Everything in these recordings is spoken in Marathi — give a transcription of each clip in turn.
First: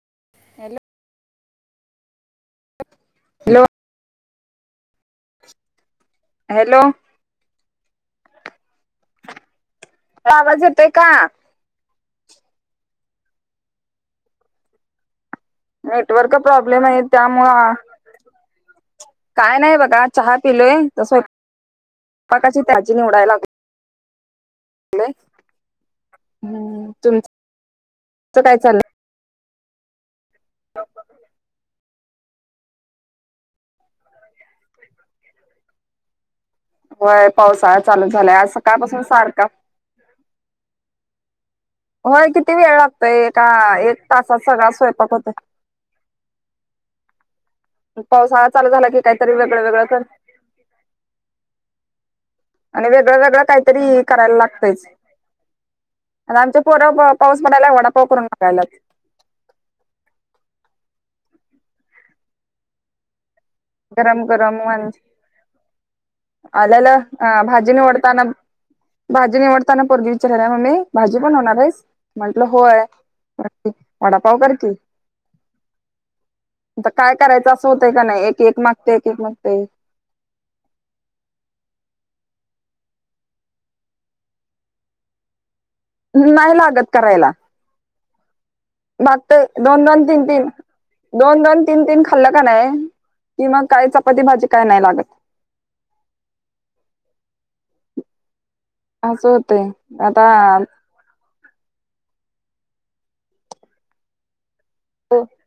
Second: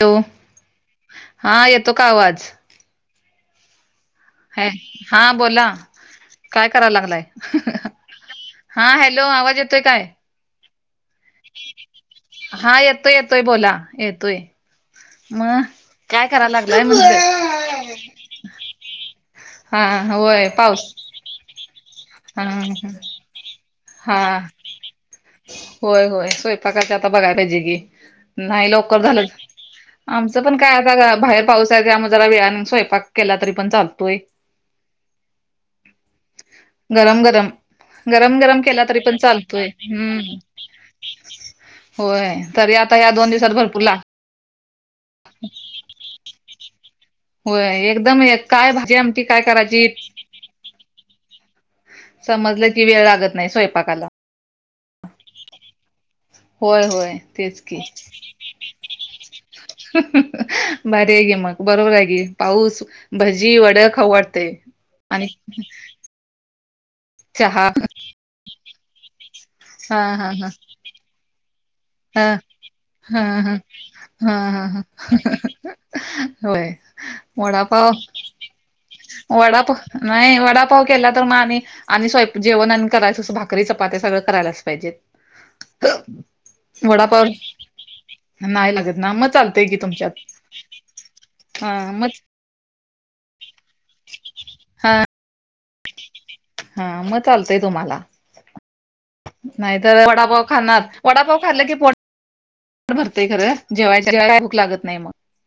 तो एल हा येतो का आवाज? हॅलो ह हा बोला काय हॅलो करा लागलाय. हा हॅलो आवाज येतोय काय? आवाज येतय का? हा येतोय येतोय बोला येतोय मग. काय नेटवर्क करायला लागलाय प्रॉब्लेम आहे म्हटलं त्यामुळं काय नाही बघा हा चहा होय पिलोय पाऊस हा तसपाकाची हा तजी निवडायला लागत. हा नाही होय होय स्वयंपाकाचे आता बघाला पाहिजे की काय नाही चाललंय लवकर झालं. आमचं पण काय आता बाहेर पावसाचे आम्हा जरा वेळाने स्वयंपाक केला तरी पण चालतोय. [unintelligible] होय गरम पावसाळा चालू झालाय गरम आज गरम केला तरी सकाळपासून पण सारखा चालतोय हम्म हो होय किती तरी वेळ आता या लागतोय ए दोन का दिवसात भरपूर ला एक तासात सगळ स्वयंपाक होत. होय एकदम पावसाळा चालू काय झाला भाजी की आमटी काहीतरी काय वेगळं वेगळं करायची कर. समजलं की आणि वेळ वेगळं लागत वेगळं नाही काहीतरी स्वयंपाकाला करायला लागतंयच. आणि आमच्या होय पोरा होय पाऊस तेच पडायला की वडापाव करून लागायला. भारी आहे गे मग बरोबर आहे गे पाऊस. भजी वड खवडते आणि आल्याला अ चहा भाजी निवडताना भाजी निवडताना हा पोरगी हा हा विचारायला मम्मी भाजी बण होणार भईस हा म्हंटलं होय. हा म्हणती हा वडापाव कर हा की ह होय वडापाव केक मागतेय केक मागतेय वडापाव नाही वडापावक एला त माांन. आणि स्वयं जेवण आणि करायचं असं भाकरी चपात्या सगळं करायलाच पाहिजेत. लागत वडापाव करायला. नाही लागत ना मग चालतय की दोन दन तुमच्यात तीन तीन दोन दन हा तीन तीन मग खाल्ला. का नाही कि मग काही चपाती भाजी काय नाही हा लागत हा मग चालतेय तुम्हाला असं होतंय नाही तर आता वडापाव खाणार वडापाव खाल्लं की पोट भरतेय खरं जेवाच्या काही भुक लागत नाही मग नाहीच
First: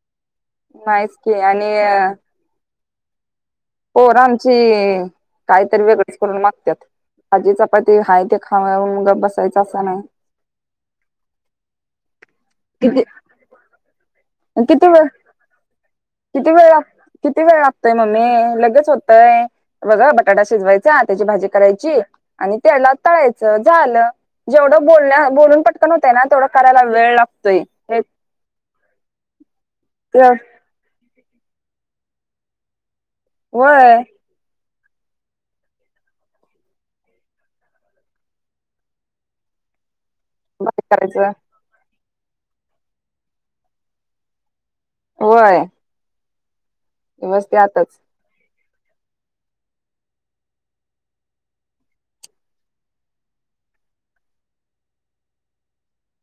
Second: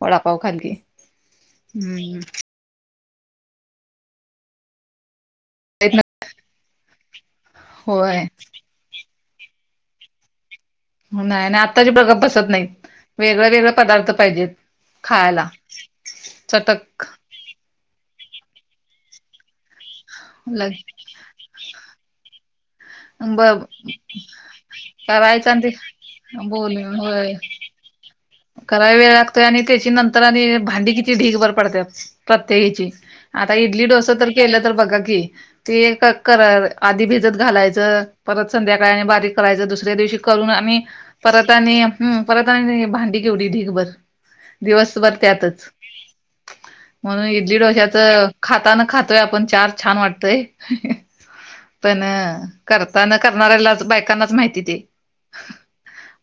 वडापाव खाते की की आणि हम्म पोर आमची काहीतरी वेगळेच करून मागतात भाजी चपाती प ते होय हाय ते खावा मग गप बसायचं असा नाही नाही आणि आत्ताचे पोर बसत नाहीत किती वेगळे वेगळे पदार्थ पाहिजेत किती वेळ खायला किती वेळ ला चटक किती वेळ लागतोय मम्मी लगेच होतय बघा ब बटाटा लग शिजवायचा त्याची भाजी करायची आणि त्याला ब तळायचं झालं जेवढं बोलण्या करायचं बोलून आणि ते पटकन होतय ना तेवढं करायला बोलून वेळ होय लागतो [unintelligible] [unintelligible] कराय वेळ लागतो आणि त्याची नंतर आणि भांडी किती ढीग भर पडत प्रत्येकीची आता इडली वय डोस तर केलं तर बघा की ते एकात करा आधी भिजत घालायचं परत संध्याकाळ आणि बारीक करायचं दुसऱ्या दिवशी करून आणि करायचं परत आणि परत भांडी केवढी ढीगभर दिवस दिवसभर वय त्यातच म्हणून दिवस इडली त्यातच डोश्याच खाताना खातोय आपण चार छान वाटतय पण करताना करणाऱ्यालाच बायकांनाच माहिती ते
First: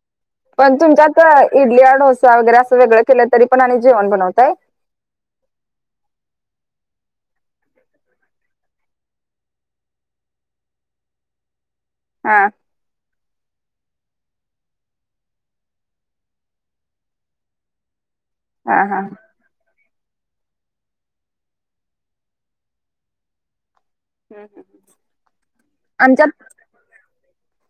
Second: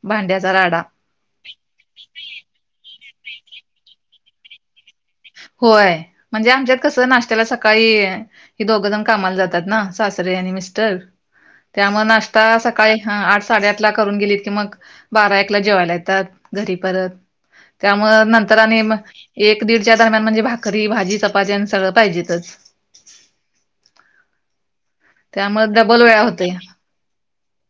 भांड्याचा पण राडा तुमच्यात इडली डोसा वगैरे असं वेगळं केलं तरी पण आणि जेवण बनवतय होय म्हणजे आमच्यात कसं नाश्त्याला सकाळी हे दोघं जण कामाला जातात ना सासरे आणि मिस्टर त्यामुळे हा नाश्ता काय हा आठ साडेआठ ला करून गेलीत की मग बारा एकला जेवायला येतात घरी परत त्यामुळे नंतर आणि हा हा एक दीडच्या दरम्यान म्हणजे भाकरी भाजी चपाात्या आणि सगळं पाहिजेतच हम् हम् त्यामुळे डबल वेळा होते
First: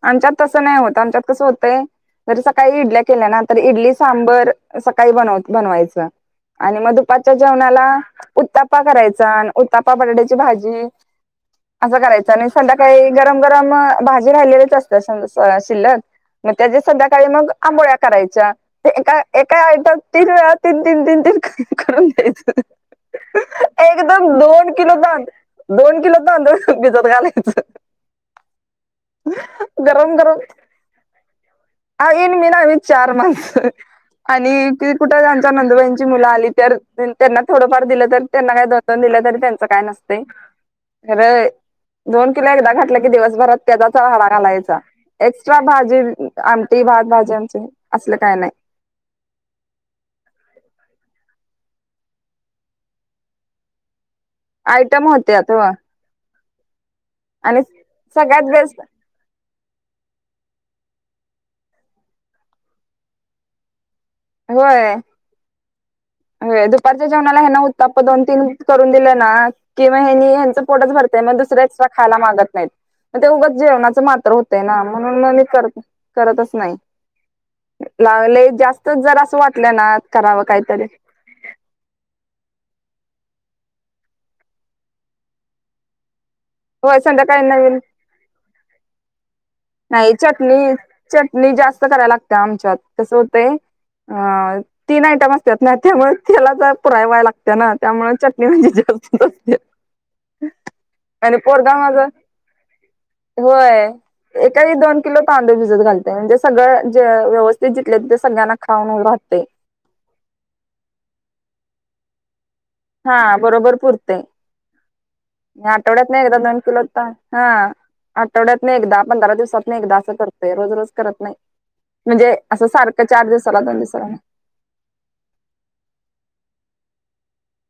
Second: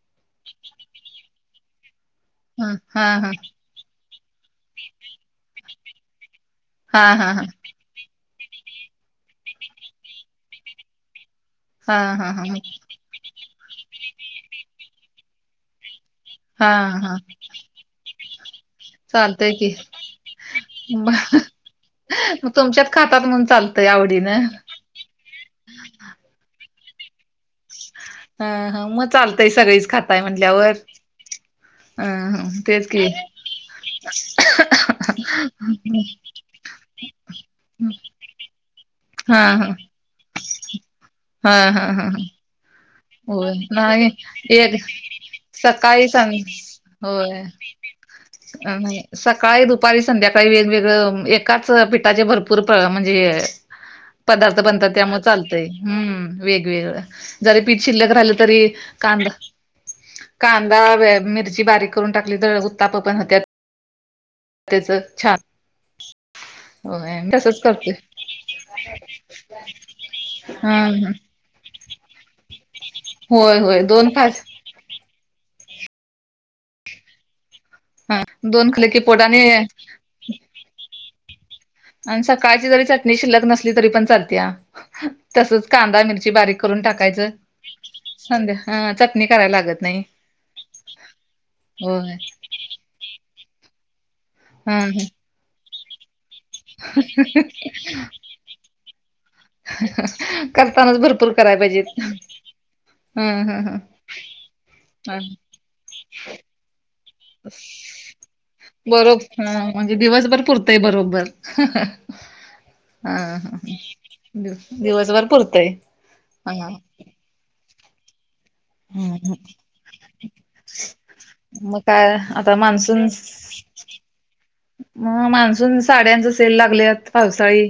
आमच्यात तसं नाही होत आमच्यात कसं होतय जरी हा सकाळी इडल्या हा केल्या हा ना तर इडली सांबर सकाळी बनवायचा आणि म हा हा दुपारच्या हा जेवणाला उत्ताप्पा करायचा उत्ताप्पा बटाट्याची भाजी हा असं करायचं हा आणि संध्याकाळी गरम गरम भाजी राहिलेलीच असत शिल्लक मग हा त्याच्या हा संध्याकाळी मग आंबोळ्या करायच्या एका चालतय एका की आयटम तीन वेळा तीन तीन तीन मग तीन करून द्यायच लय आवडी ना दोन किलो दोन किलो तांदूळ भिजत घालायचं हा ह मग चालतय सगळीच गरम खाताय गरम म्हटल्यावर अ तेच की [inaudible] आणि कि कुठं त्यांचा नंदुबाईंची मुलं आली तर त्यांना थोडंफार दिलं तरी त्यांना काय दोन, तीन दिलं हा तरी त्यांचं हा काय नसतंय. खर हा हा हा दोन किलो एकदा घातल होय दिवसभरात त्याचा नाही राडा घालायचा एक एक्स्ट्रा भाजी सकाळी सांग आमटी भात भाजी होय आमची असलं काय नाही. सकाळी, दुपारी, संध्याकाळी वेगवेगळ एकाच पिठाचे भरपूर म्हणजे ह पदार्थ बनतात आयटम त्यामुळे होत्यात हो चालतय. हम्म... वेगवेगळं जरी आणि पीठ शिल्लक राहिलं सगळ्यात तरी बेस्ट कांदा, कांदा, मिरची बारीक करून टाकली तर उत्ताप्पा पण होत्यात. त्याच होय छान दुपारच्या होय जेवणाला म्हणा तसच करते उत्तापा दोन, तीन करून दिले ना, की मेनी ह्यांचं हा पोटच भरतय मग दुसरे एक्स्ट्रा खायला मागत नाहीत मग ते उगच होय होय जेवणाचं दोन मात्र खास होतय. ना म्हणून मग मी कर करतच नाही हा लावले दोन खाल्ले जास्तच की जरा असं पोटाने वाटलं ना करावं काहीतरी, आणि सकाळची जरी चटणी शिल्लक नसली तरी पण चालत्या तसच कांदा, मिरची बारीक, करून होय टाकायच संध्याकाळी नवीन संध्या हा चटणी कराय लागत नाही चटणी, चटणी जास्त करायला होय लागते आमच्यात कसं होतंय? हा तीन ह आयटम असतात ना त्यामुळे त्याला पुराय व्हायला लागते ना त्यामुळे च मी म्हणजे [unintelligible] करतानाच भरपूर आणि कराय पोरगा पाहिजेत. माझा हम हम ह होय. एकावेळी दोन किलो तांदूळ भिजत घालते म्हणजे सगळं म्हणजे व्यवस्थित जिथल्या तिथे सगळ्यांना खाऊन बरोब राहते. हा म्हणजे दिवसभर पुरतंय बरोबर... हा ह बरोबर ह पुरतंय. दिवसभर पुरतंय. आठवड्यातनं एकदा हा दोन किलो ता हा आठवड्यातन एकदा, पंधरा दिवसातन एकदा, असं करतोय. रोज रोज करत नाही. मग काय म्हणजे आता असं सारखं मान्सून चार दिवसाला, दोन दिवसाला नाही. मग मान्सून साड्यांचा सेल लागल्यात पावसाळी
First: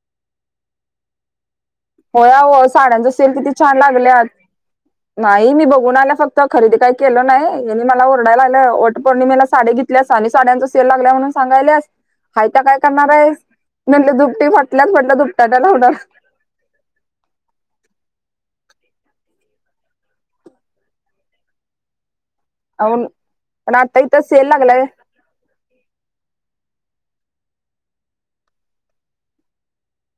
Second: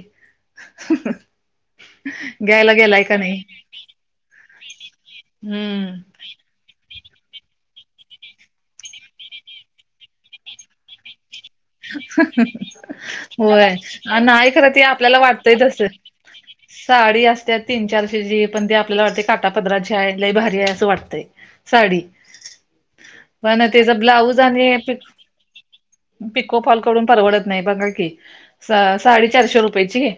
होय अहो घ्यायला गेलाय साड्यांचा का सेल नाही? किती छान लागल्यात. नाही. मी बघून हम्म आल्या फक्त खरदी काही केली नाही. ह्यांनी मला ओरडायला लागलं. वटपौर्णिमेला साडी घेतल्यास आणि साड्यांचा सेल लागलाय म्हणून सांगायल्यास. हाय त्या काय करणार आहेस? होय म्हटलं दुपटी नाही खरं ते फाटल्यात आपल्याला म्हटलं वाटतय दुपटाटा तसं लावणार साडी असत्या तीन-चारशे ची पण ती आपल्याला वाटते काटा पदराची आहे. लई भारी आहे. असं वाटतंय. साडी अन पण त्याच आता इथं ब्लाऊज सेल आणि लागलाय पिको फॉल करून परवडत नाही. बघा की, साडी चारशे रुपयेची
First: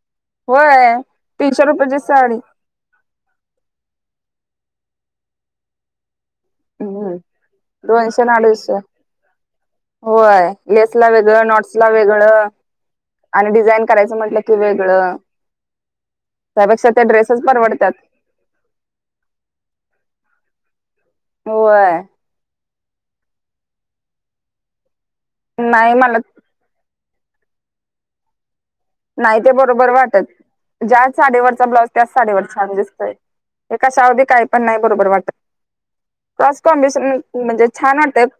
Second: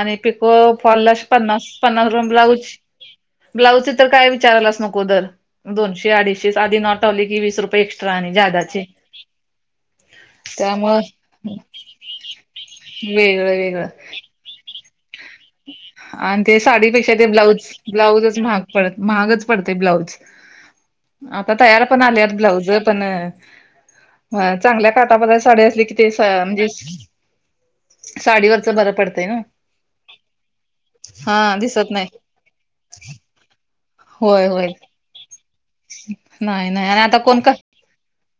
आणि पिको होय फॉलला तीनशे पन्नास रुपयाची पन्नास रुपये आणि साडी ब्लाऊज ब्लाऊजच तर काय विचारालाच नको दर दोनशे, अडीचशे आधी नॉट हम्म लावली की वीस रुपये एक्ट्रा दोनशे आणि न अडीचशे ज्यादाचे होय लेस ला वेगळं, नोट्स ला वेगळं, आणि वेगळं डिझाईन वेगळं करायचं म्हंटलं की वेगळं आणि ते त्यापेक्षा साडीपेक्षा ते ड्रेसेस ब्लाऊज परवडतात ब्लाउजच महाग महागच पडते ब्लाउज. आता तयार होय पण आल्यात. ब्लाऊज पण चांगल्या काटपदराच्या साडी असली की नाही मला म्हणजे साडीवर बर नाही ते बरोबर वाटत. ज्या हा साडीवरचा ब्लाउज दिसत नाही त्याच साडीवर छान दिसतोय. कशावरबी काही होय पण होय नाही बरोबर वाटत. क्रॉस नाही नाही आणि आता कॉम्बिनेशन कोण का म्हणजे छान वाटतात.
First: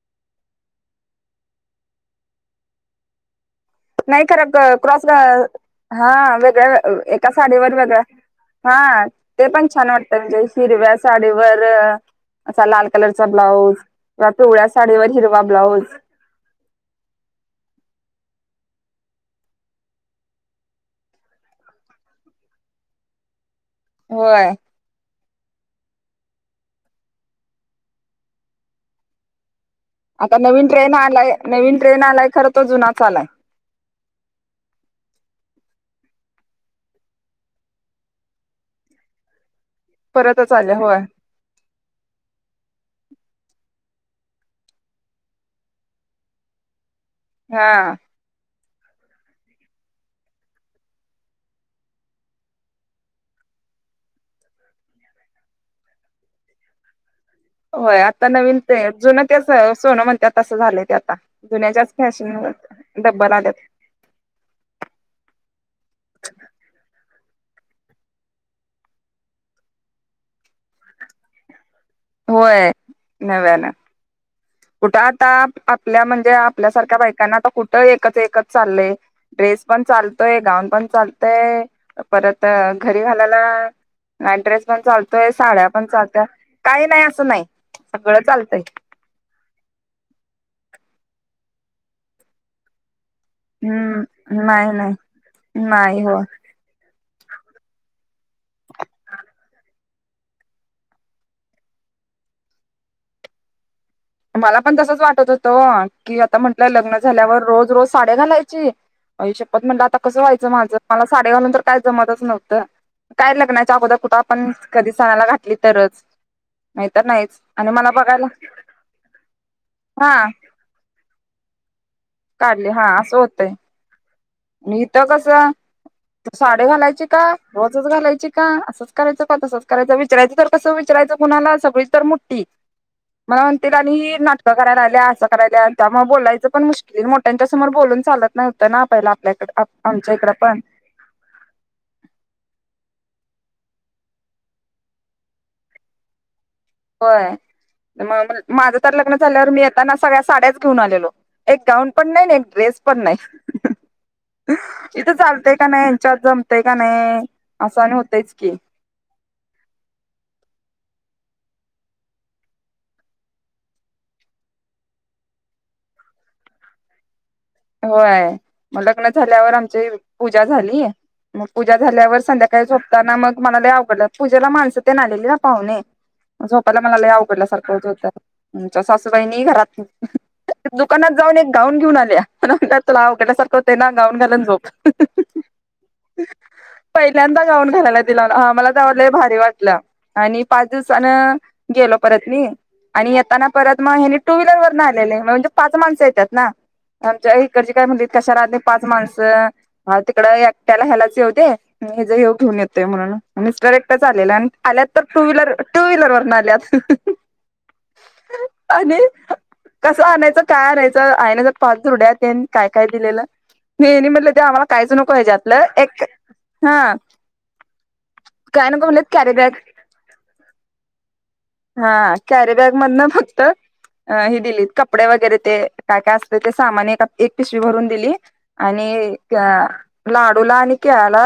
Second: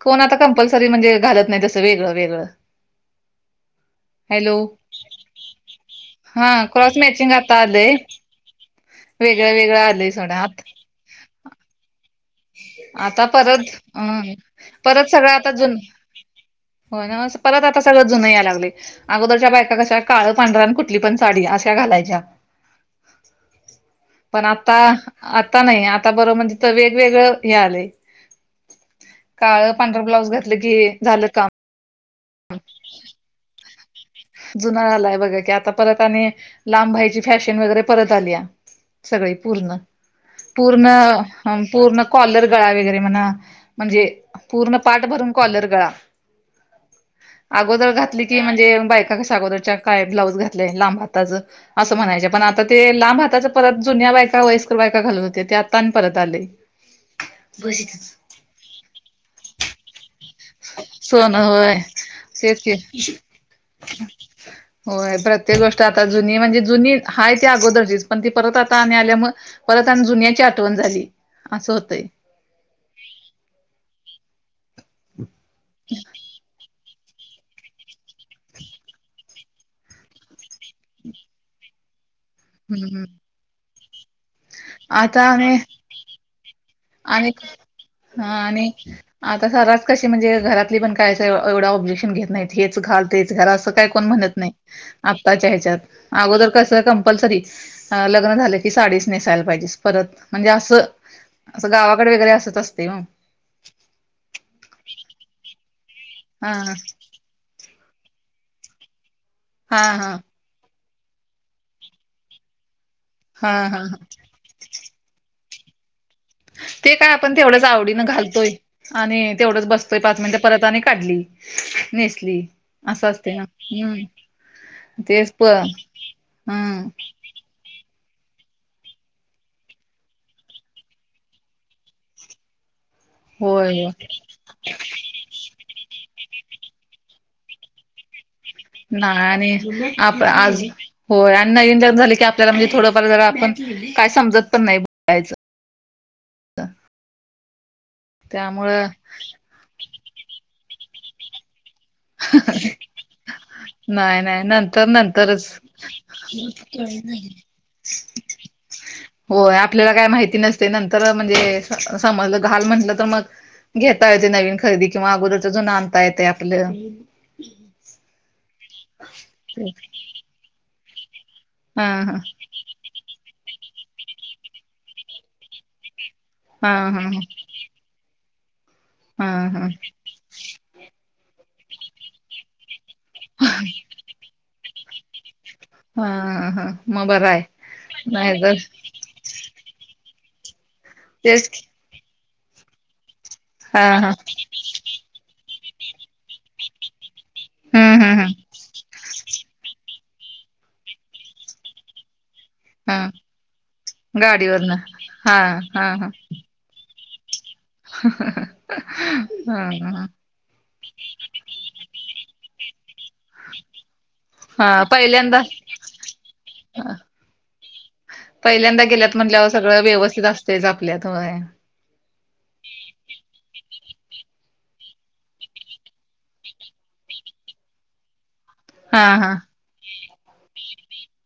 कोण आता कंपल्सरी म्हणजे घालत नाही. तसं वेगळं वेगळं. नाही खरं हॅलो क्रॉस हा वेगळ्या क्रॉस एका मॅचिंग आता साडीवर आलंय वेगळ्या हा ते वेगळं पण वेगळं छान आलंय वाटत म्हणजे सोडा हिरव्या साडीवर, लाल आता कलरचा परत ब्लाऊज अ किंवा पिवळ्या परत साडीवर सगळं हिरवा आता जुन ब्लाऊज. हो ना परत आता सगळं जुन यायला लागलंय. अगोदरच्या बायका कशा काळ पांढऱ्यान कुठली पण साडी अशा घालायच्या. पण होय आता... आता नाही. आता बरोबर म्हणजे वेगळं हे आलंय काळं पांढर ब्लाऊंज आता घातलं नवीन की ट्रेन झालं आलाय कामं नवीन ट्रेंड आलांय खरं तो जुनाच [unintelligible] आलाय जुन्या आलांय बघां की आतां परंत आणि लांबबाहीची फॅशन वगैरें परंत आली आहे. सगळें पूर्ण परतच आलाय पूर्ण होय पूर्ण कॉलर गळां वगैरें म्हणां म्हणजे पूर्ण पाठं भरूंन कॉलर गळां हा अगोदरं घातली की म्हणजे बायको आतां कसं अगोदरच्यां कायं ब्लाऊज घातलेय लांब हाताचं असं म्हणायचे पणं आतां ते लांब हाताचं परंत जुन्यां बायकां वयस्कंर बायकां घालतं होत्यां ते आतां आणि परतं आलंय. [unintelligible] होयं आतां नवीन ते जुनं तेचं सोनं म्हणतायं तसं झालंय ते आतां सोनं होय जुन्यांच्याचं फॅशन तेच की डब्बलं आल्यांत. [unintelligible] होयं प्रत्येक गोष्टं आतां जुनी म्हणजे जुनी आहेय ती अगोदरचीच पणं ती परतं आतां आणि आल्यां मंग परंत आणि जुन्यांची आठवणं झाली असं होतंय होयं नव्यानं कुठे आतां आपल्यां म्हणजे आपल्यांसारख्यां बायकांना आतां कुठं तरं एकचं एकचं चाललंय ड्रेस पणं चालतोय गाऊंन पणं चालतंय परंत घरी हम्म घालायलां ड्रेस पणं आता चालतोय आणि साड्यां पणं चालत्यां कांहीं नाहीं असं नाहीं सगळं चालतंय आतां घरांत कशी म्हणजे घरांतली पणं कायं असं एवढं ऑब्जेक्शंन घेतं नाहीतं हेंच घालं म्हणतं हम्म नाहीं नाही नाही आताच्यां ह्यांच्यात नाही हो आगोदर कसं कम्पलसरी लग्नं झालं की साडीच नेसायंला पाहिजे परंत म्हणजे असं असं गावांकडे वगैरें असतं असतें मंग मलां पणं तसंच वाटतं होतं की आतां हा म्हटलंय लग्नं झाल्यांवर रोज रोज साड्यां घालांयची आई शप्पथ हा म्हंनल आतां हा कसं व्हायचं माझं मलां साड्यां घालायचं नंतर कायं जमतंच नव्हतं कायं हा हा लग्नांच्या हा आगोदर कुठं पणं कधीं सनांला घातली तरचं ते कायं आपणं तेवढंच आवडीनं घालतोय आणि तेवढंच बसतोय हा पांच मिनिटं परंत आणि काढली नेसली काढली हा असं असतें नां होतंय हम्मं इथं कसं सांडी हम्म घालायंची कां रोजचं घालायंची कां असंच करायचं कां तसंच करायचं विचाररायचं तरं कसं विचाररायचं कुणांला सगळीचं तरं मुठठी ह [unintelligible] मलां म्हणतीलं आणि हं नाटकं करायंला आल्यां असं करायंला आणि त्यामुळें बोलायचं पणं मुश्कीलं मोठ्यांच्या समोर बोलूंन चालतं नव्हतं पहिलं आपल्यांकडे आमच्यां इकडं पणं होयं आणि नवीन लग्नं झाले की आपल्यांला म्हणजे थोडंफार जरां आपणं कायं समजतं पणं नाहीं बोलायचं होयं मंग माझं त्यामुळं तरं लग्नं झाल्यांवर मी येतानां सगळ्यां साड्यांच घेऊन आलेलो एक गाऊंन पणं नाहीं एक ड्रेस पणं नाहीं नाहीं नाहीं नंतर नंतरचं का नाही यांच्यात जमतंय का नाही असं आणि होतयच की होयं आपल्यांला कायं माहिती नसते नंतर म्हणजे समजलं घालं म्हटलं तरं मंग घेतां येतं नवीन खरेदी किंवा अगोदरचं जूंन आणंता येते आपलं होयं मंग लग्नं झाल्यांवर आमची पूजां झाली मंग पूजां हा हा झाल्यांवर संध्याकांळी झोपतांना मंग मलां अवघडलं पूजेला माणसं ते नां आलेली नां पाहुणे हा झोपायंला मलां हा अवघडल्या सारखं होतं होतं आमच्यां हा सासूबाईनी हा घरांत दुकानांत जाऊंन एक गाऊंन घेऊंन आल्यां तुलां अघल्यांसारखं होते नां गाऊंन घालून झोप हा हा मग बरं आहे पहिल्यांदा गाऊंन घालायंला दिलां नाही तर मलां त्यां लई भारी वाटलं आणि पांच तेच की दिवसांनी गेलो परंत मी आणि येतानां परंत हा मंग हा हेने टूं व्हीलर वरं न आलेले म्हणजे पांच माणसं येतांत नां आमच्यां इकडंची कायं हम्म म्हणली हम्म हम्म कशालां ते पांच माणसं हा तिकडं एकट्याला हेलाच येऊदे, हेचयो घेऊन येतो. हा म्हणून मिस्टर एकटच आलेला आणि, गाडीवरन आल्यात तर टू हा व्हीलर टू हा व्हीलर वरन आल्यात. आणि हा कसं हा आणायचं. काय कराहायचं आईने जर, पाच दुरड्या तेन काय काय दिलेलं‌. हेनी म्हटलं ते आम्हाला हा काहीच नको पहिल्यांदा हेच्यातलं, एक हं. पहिल्यांदा गेल्यात म्हटल्यावर सगळं व्यवस्थित असतंच आपल्यात होय. हा कॅरीबॅग मधन फक्तं. अ -ही दिली कपडे वगैरे ते, काय काय असते ते, सामान एका, एक पिशवी भरून दिली. हा आणि हा त्या, लाडूला आणि केळाला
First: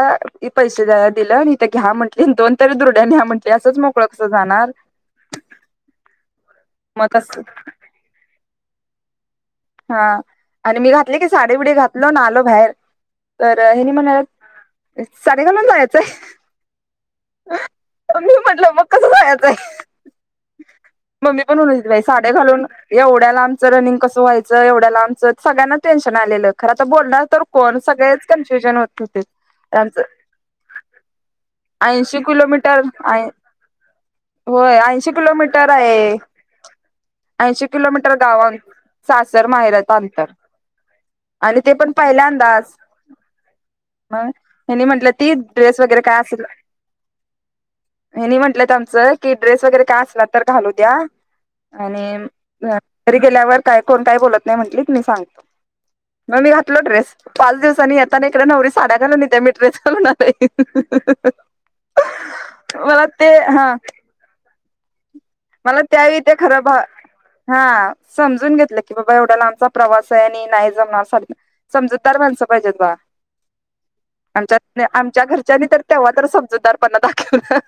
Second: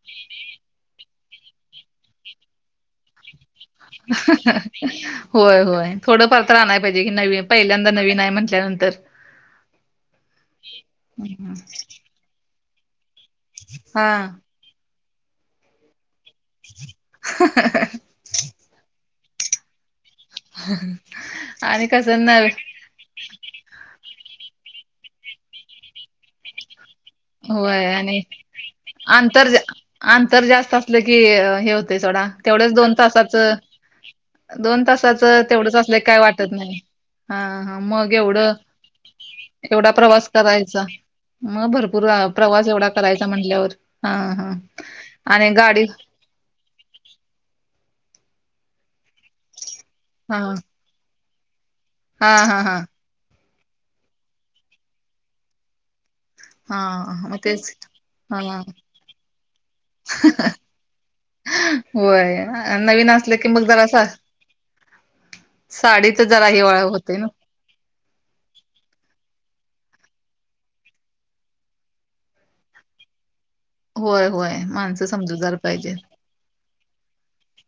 पैसे दिल. इथं घ्या म्हंटले दोन तरी दुर्ड्यांनी न्या म्हटली. असंच मोकळं कसं जाणार. होय होय, थोडं फार तर आणायला पाहिजे मग की, तस नवी पहिल्यांदा नवीन आहे म्हंटल्यानंतर. हां. आणि मी घातले की साडेबडी घातलो ना, आलो बाहेर तर हेनि हा म्हणाल्यात. साडी घालून जायचांय. मी म्हटलं मग कसं जायचाय. मम्मी पण म्हणत आणि होती. बाई कसं न साड्या घालून, एवढ्याला लांबच रनिंग कसं व्हायचं, एवढ्या लांबच आमचं सगळ्यांना टेन्शन आलेलं, खर आता बोलणार कोण. तर होय. आणि सगळेच कन्फ्युजन होत होते. आंतर त्यांचं अंतर जास्त असलं की, हे होतंय ऐंशी सोडा, तेवढच किलोमीटर दोन तासाच. होय दोन ऐंशी तासाचं किलोमीटर तेवढंच असल आहे काय वाटत नाही. हा ऐंशी हा मग किलोमीटर गावा एवढं. सासर माहेरात एवढा प्रवास अंतर करायचा, आणि मग ते भर पण पूर प्रवास पहिल्यांदाच एवढा करायचा म्हटल्यावर, हा मग हा, ह्यांनी आणि गाडी. काय असलं. हेनी म्हंटलेत आमचं कि, ड्रेस वगैरे काय असला हा तर घालू द्या. आणि हा हा हा घरी गेल्यावर काय कोण काय बोलत नाही, म्हंटलीत मी सांगतो. [unintelligible] मग मी घातलो हा ड्रेस. मग पाच तेच दिवसांनी येताना हा इकडे नवरी साड्या घालून येत्या, मी ड्रेस घालून आलोय. होय. मला नवीन ते असल की मग हा जरा असं. मला त्यावेळी साडीत ते जरा खरं हे, भा होतंय नवं. हा समजून घेतलं की, बाबा एवढ्या लांबचा प्रवास आहे. आणि नाही जमणार साडीत. समजूतदार माणसं पाहिजेत बगा. होय होय आमच्यात माणसं आमच्या समजूदार घरच्यांनी तर, पाहिजे. तेव्हा तर समजूतदारपणा दाखविला.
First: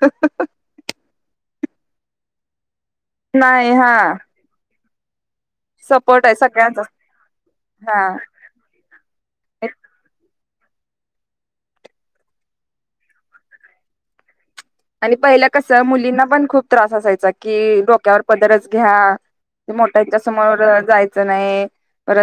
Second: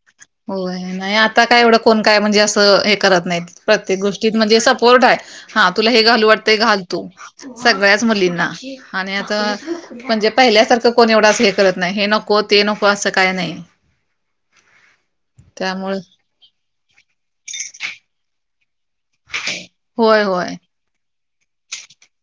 होय, नाही आता काय एवढं कोण काय म्हणजे, असं हे करत नाहीत नाही हा प्रत्येक गोष्टीत. म्हणजे सपोर्ट आहे. हा तुला हे सपोर्ट घालू आहे वाटतंय सगळ्यांचा घाल तू हा सगळ्याच मुलींना, आणि आता म्हणजे, पहिल्यासारखं कोण एवढ असं हे करत नाही. हे नको ते नको असं काय नाही. आणि पहिला कसं त्यामुळे मुलींना पण खूप त्रास असायचा, की डोक्यावर पदरच घ्या. ते मोठ्यांच्या होय होय समोर जायचं नाही. परत